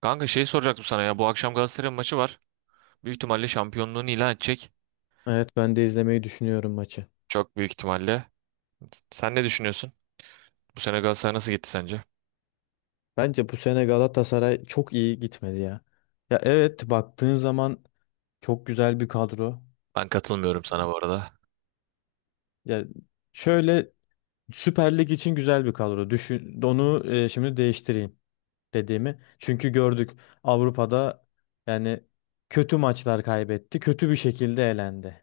Kanka soracaktım sana ya. Bu akşam Galatasaray maçı var. Büyük ihtimalle şampiyonluğunu ilan edecek. Evet ben de izlemeyi düşünüyorum maçı. Çok büyük ihtimalle. Sen ne düşünüyorsun? Bu sene Galatasaray nasıl gitti sence? Bence bu sene Galatasaray çok iyi gitmedi ya. Ya evet baktığın zaman çok güzel bir kadro. Ben katılmıyorum sana bu arada. Ya şöyle Süper Lig için güzel bir kadro. Düşün onu şimdi değiştireyim dediğimi. Çünkü gördük Avrupa'da yani kötü maçlar kaybetti. Kötü bir şekilde elendi.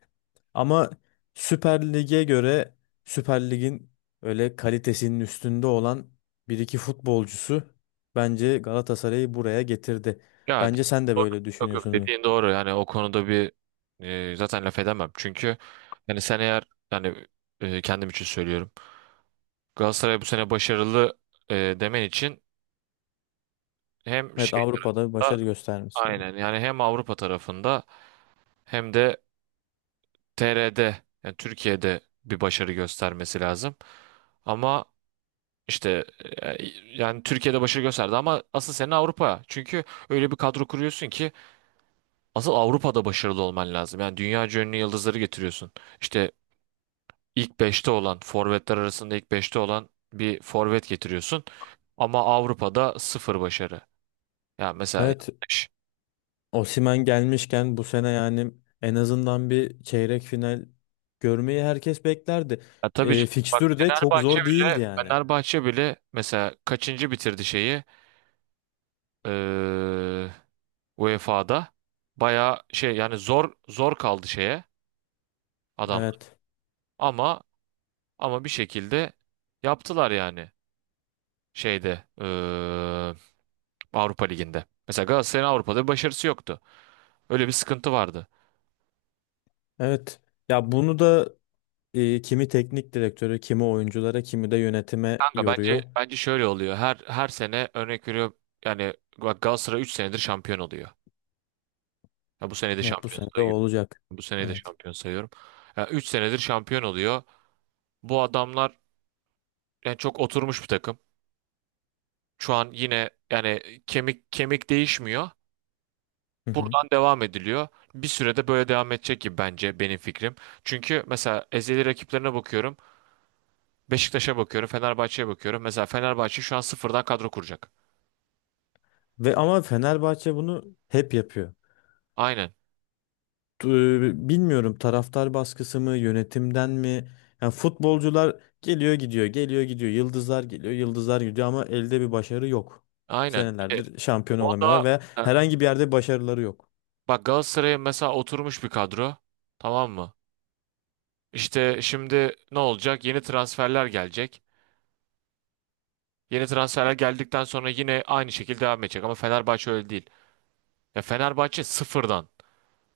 Ama Süper Lig'e göre Süper Lig'in öyle kalitesinin üstünde olan bir iki futbolcusu bence Galatasaray'ı buraya getirdi. Ya Bence sen de doğru. böyle Yok yok, düşünüyorsun. dediğin doğru. Yani o konuda bir zaten laf edemem. Çünkü yani sen eğer yani kendim için söylüyorum. Galatasaray bu sene başarılı demen için hem Evet Avrupa'da başarı göstermiş. aynen yani hem Avrupa tarafında hem de TR'de yani Türkiye'de bir başarı göstermesi lazım. Ama işte e, yani Türkiye'de başarı gösterdi ama asıl senin Avrupa. Çünkü öyle bir kadro kuruyorsun ki asıl Avrupa'da başarılı olman lazım. Yani dünya ünlü yıldızları getiriyorsun. İşte ilk beşte olan forvetler arasında ilk beşte olan bir forvet getiriyorsun. Ama Avrupa'da sıfır başarı. Yani mesela Evet yanlış. Osimhen gelmişken bu sene yani en azından bir çeyrek final görmeyi herkes beklerdi. Ya tabii ki- E, bak fikstür de çok Fenerbahçe zor değildi bile yani. Fenerbahçe bile mesela kaçıncı bitirdi şeyi? Ee, UEFA'da bayağı şey yani zor kaldı şeye adamlar. Evet. Ama ama bir şekilde yaptılar yani şeyde Avrupa Ligi'nde. Mesela Galatasaray'ın Avrupa'da bir başarısı yoktu. Öyle bir sıkıntı vardı. Evet. Ya bunu da kimi teknik direktörü, kimi oyunculara, kimi de yönetime Kanka bence yoruyor. bence şöyle oluyor. Her sene örnek veriyorum yani bak Galatasaray 3 senedir şampiyon oluyor. Ya bu sene de Net bu şampiyon sene de o sayıyorum. olacak. Bu sene de Evet. şampiyon sayıyorum. Ya 3 senedir şampiyon oluyor. Bu adamlar yani çok oturmuş bir takım. Şu an yine yani kemik kemik değişmiyor. Hı hı. Buradan devam ediliyor. Bir sürede böyle devam edecek gibi bence benim fikrim. Çünkü mesela ezeli rakiplerine bakıyorum. Beşiktaş'a bakıyorum, Fenerbahçe'ye bakıyorum. Mesela Fenerbahçe şu an sıfırdan kadro kuracak. Ve ama Fenerbahçe bunu hep yapıyor. Aynen. Bilmiyorum taraftar baskısı mı, yönetimden mi? Yani futbolcular geliyor gidiyor, geliyor gidiyor. Yıldızlar geliyor, yıldızlar gidiyor ama elde bir başarı yok. Aynen. İşte Senelerdir şampiyon o olamıyorlar da veya e, herhangi bir yerde başarıları yok. bak Galatasaray'a mesela oturmuş bir kadro. Tamam mı? İşte şimdi ne olacak? Yeni transferler gelecek. Yeni transferler geldikten sonra yine aynı şekilde devam edecek ama Fenerbahçe öyle değil. Ya Fenerbahçe sıfırdan,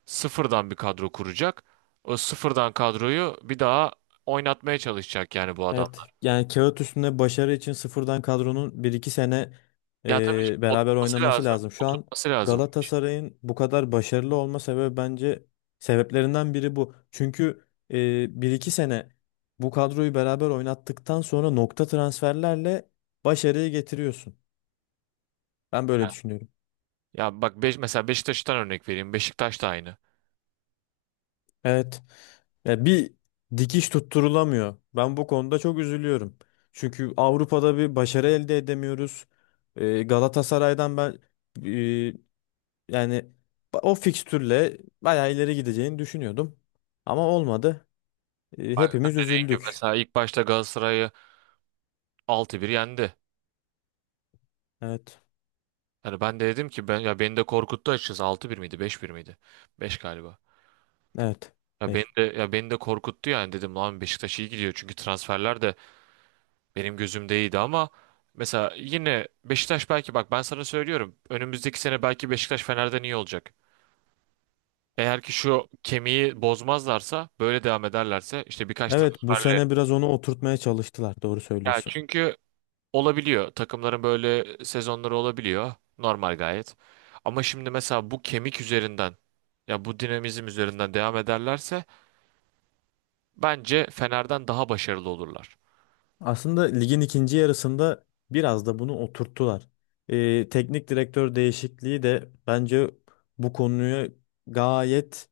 sıfırdan bir kadro kuracak. O sıfırdan kadroyu bir daha oynatmaya çalışacak yani bu adam. Evet yani kağıt üstünde başarı için sıfırdan kadronun bir iki sene Ya tabii şimdi beraber oturması oynaması lazım. lazım. Şu an Oturması lazım. Galatasaray'ın bu kadar başarılı olma sebebi bence sebeplerinden biri bu. Çünkü 1-2 sene bu kadroyu beraber oynattıktan sonra nokta transferlerle başarıyı getiriyorsun. Ben böyle düşünüyorum. Ya mesela Beşiktaş'tan örnek vereyim. Beşiktaş da aynı. Evet. Ya bir dikiş tutturulamıyor. Ben bu konuda çok üzülüyorum. Çünkü Avrupa'da bir başarı elde edemiyoruz. Galatasaray'dan ben e, yani o fikstürle bayağı ileri gideceğini düşünüyordum. Ama olmadı. Bak Hepimiz dediğim üzüldük. mesela ilk başta Galatasaray'ı altı bir yendi. Evet. Yani ben de dedim ki ya beni de korkuttu açıkçası altı bir miydi beş bir miydi? Beş galiba. Evet. Ya beni Beş. de ya beni de korkuttu yani dedim lan Beşiktaş iyi gidiyor çünkü transferler de benim gözümde iyiydi ama mesela yine Beşiktaş belki bak ben sana söylüyorum önümüzdeki sene belki Beşiktaş Fener'den iyi olacak. Eğer ki şu kemiği bozmazlarsa böyle devam ederlerse işte birkaç Evet bu transferle. sene biraz onu oturtmaya çalıştılar. Doğru Ya söylüyorsun. çünkü olabiliyor, takımların böyle sezonları olabiliyor normal gayet. Ama şimdi mesela bu kemik üzerinden ya bu dinamizm üzerinden devam ederlerse bence Fener'den daha başarılı olurlar. Aslında ligin ikinci yarısında biraz da bunu oturttular. Teknik direktör değişikliği de bence bu konuya gayet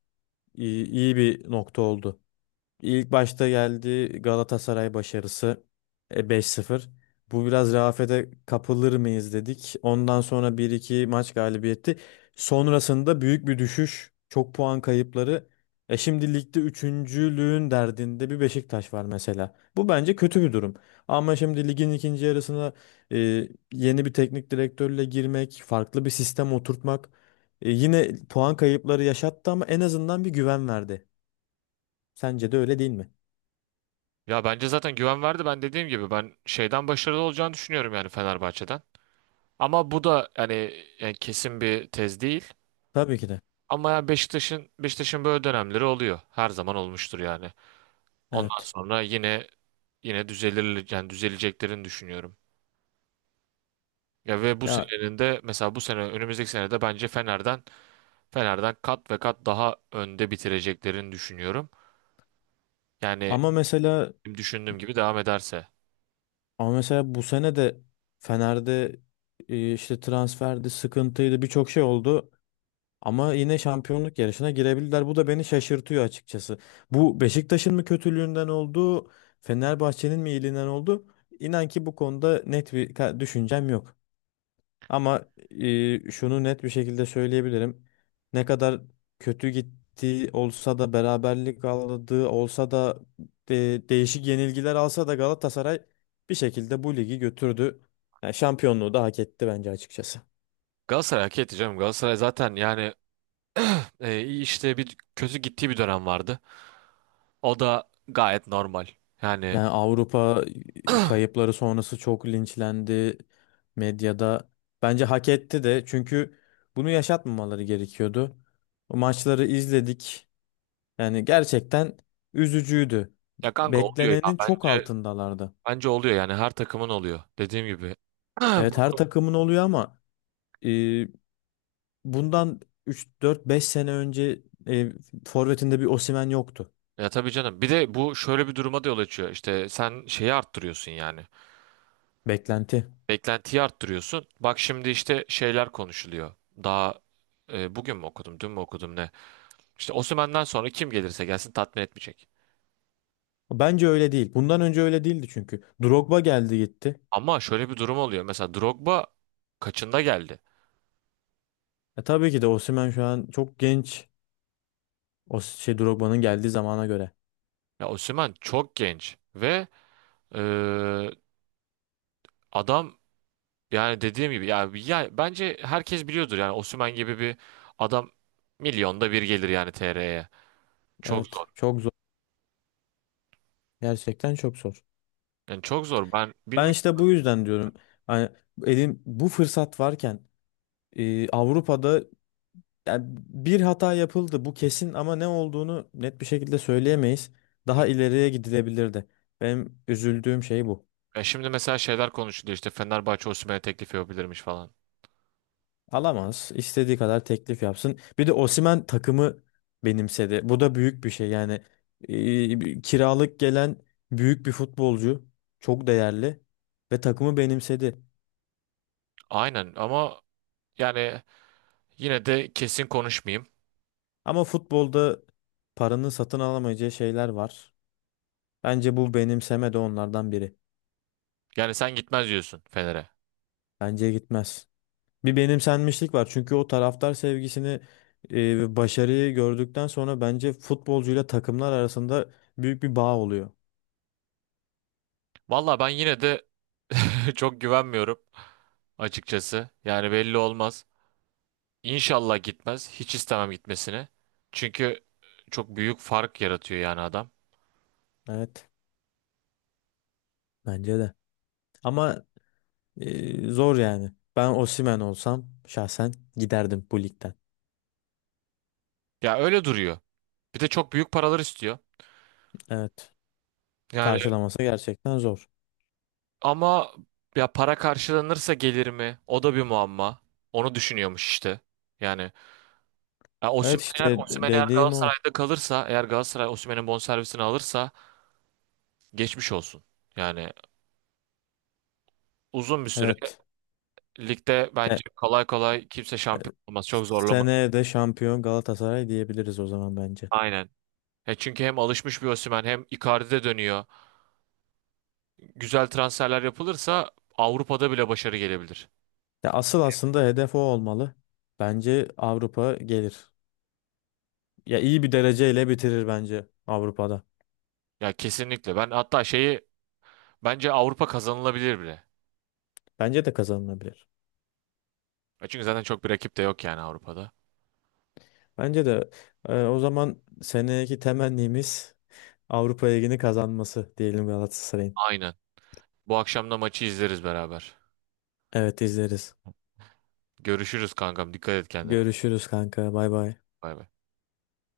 iyi bir nokta oldu. İlk başta geldi Galatasaray başarısı 5-0. Bu biraz rehavete kapılır mıyız dedik. Ondan sonra bir iki maç galibiyeti. Sonrasında büyük bir düşüş, çok puan kayıpları. E şimdi ligde üçüncülüğün derdinde bir Beşiktaş var mesela. Bu bence kötü bir durum. Ama şimdi ligin ikinci yarısına e, yeni bir teknik direktörle girmek, farklı bir sistem oturtmak yine puan kayıpları yaşattı ama en azından bir güven verdi. Sence de öyle değil mi? Ya bence zaten güven verdi, ben dediğim gibi ben şeyden başarılı olacağını düşünüyorum yani Fenerbahçe'den. Ama bu da hani yani kesin bir tez değil. Tabii ki de. Ama yani Beşiktaş'ın böyle dönemleri oluyor. Her zaman olmuştur yani. Ondan Evet. sonra yine düzelir yani düzeleceklerini düşünüyorum. Ya ve bu Ya senenin de mesela bu sene önümüzdeki sene de bence Fener'den kat ve kat daha önde bitireceklerini düşünüyorum. Yani ama mesela düşündüğüm gibi devam ederse. ama mesela bu sene de Fener'de işte transferdi, sıkıntıydı, birçok şey oldu. Ama yine şampiyonluk yarışına girebildiler. Bu da beni şaşırtıyor açıkçası. Bu Beşiktaş'ın mı kötülüğünden oldu, Fenerbahçe'nin mi iyiliğinden oldu? İnan ki bu konuda net bir düşüncem yok. Ama şunu net bir şekilde söyleyebilirim. Ne kadar kötü gittiği olsa da beraberlik aldığı olsa da değişik yenilgiler alsa da Galatasaray bir şekilde bu ligi götürdü. Yani şampiyonluğu da hak etti bence açıkçası. Galatasaray hak etti canım. Galatasaray zaten yani iyi işte bir kötü gittiği bir dönem vardı. O da gayet normal. Yani Yani Avrupa kayıpları sonrası çok linçlendi medyada. Bence hak etti de çünkü bunu yaşatmamaları gerekiyordu. O maçları izledik. Yani gerçekten üzücüydü. ya kanka oluyor ya Beklenenin çok bence, altındalardı. bence oluyor yani her takımın oluyor. Dediğim gibi. Evet Bu- her takımın oluyor ama e, bundan üç dört beş sene önce e, forvetinde bir Osimhen yoktu. ya tabii canım. Bir de bu şöyle bir duruma da yol açıyor. İşte sen şeyi arttırıyorsun yani. Beklenti. Beklentiyi arttırıyorsun. Bak şimdi işte şeyler konuşuluyor. Daha bugün mü okudum, dün mü okudum ne? İşte Osimhen'den sonra kim gelirse gelsin tatmin etmeyecek. Bence öyle değil. Bundan önce öyle değildi çünkü. Drogba geldi gitti. Ama şöyle bir durum oluyor. Mesela Drogba kaçında geldi? E, tabii ki de Osimhen şu an çok genç. O şey Drogba'nın geldiği zamana göre. Ya Osimhen çok genç ve e, adam, yani dediğim gibi ya bence herkes biliyordur yani Osimhen gibi bir adam milyonda bir gelir yani TR'ye. Çok zor. Evet çok zor. Gerçekten çok zor. Yani çok zor. Ben Ben bilmiyorum. işte bu yüzden diyorum. Hani elin bu fırsat varken Avrupa'da yani bir hata yapıldı bu kesin ama ne olduğunu net bir şekilde söyleyemeyiz. Daha ileriye gidilebilirdi. Benim üzüldüğüm şey bu. Ya şimdi mesela şeyler konuşuluyor işte Fenerbahçe Osimhen'e teklif yapabilirmiş falan. Alamaz. İstediği kadar teklif yapsın. Bir de Osimhen takımı benimsedi. Bu da büyük bir şey. Yani kiralık gelen büyük bir futbolcu, çok değerli ve takımı benimsedi. Aynen ama yani yine de kesin konuşmayayım. Ama futbolda paranın satın alamayacağı şeyler var. Bence bu benimseme de onlardan biri. Yani sen gitmez diyorsun Fener'e. Bence gitmez. Bir benimsenmişlik var. Çünkü o taraftar sevgisini, ve başarıyı gördükten sonra bence futbolcuyla takımlar arasında büyük bir bağ oluyor. Valla ben yine de çok güvenmiyorum açıkçası. Yani belli olmaz. İnşallah gitmez. Hiç istemem gitmesini. Çünkü çok büyük fark yaratıyor yani adam. Evet, bence de. Ama zor yani. Ben Osimhen olsam şahsen giderdim bu ligden. Ya öyle duruyor. Bir de çok büyük paralar istiyor. Evet. Yani Karşılaması gerçekten zor. ama ya para karşılanırsa gelir mi? O da bir muamma. Onu düşünüyormuş işte. Yani ya Evet Osimhen işte eğer Osimhen eğer dediğim o. Galatasaray'da kalırsa, eğer Galatasaray Osimhen'in bonservisini alırsa geçmiş olsun. Yani uzun bir süre Evet. ligde E, bence kolay kolay kimse şampiyon olmaz. Çok zorlama. seneye de şampiyon Galatasaray diyebiliriz o zaman bence. Aynen. Ya çünkü hem alışmış bir Osimhen hem Icardi'de dönüyor. Güzel transferler yapılırsa Avrupa'da bile başarı gelebilir. Ya asıl aslında hedef o olmalı. Bence Avrupa gelir. Ya iyi bir dereceyle bitirir bence Avrupa'da. Ya kesinlikle. Ben hatta bence Avrupa kazanılabilir bile. Bence de kazanılabilir. E çünkü zaten çok bir rakip de yok yani Avrupa'da. Bence de o zaman seneki temennimiz Avrupa Ligi'ni kazanması diyelim Galatasaray'ın. Aynen. Bu akşam da maçı izleriz beraber. Evet izleriz. Görüşürüz kankam. Dikkat et kendine. Görüşürüz kanka. Bay bay. Bay bay.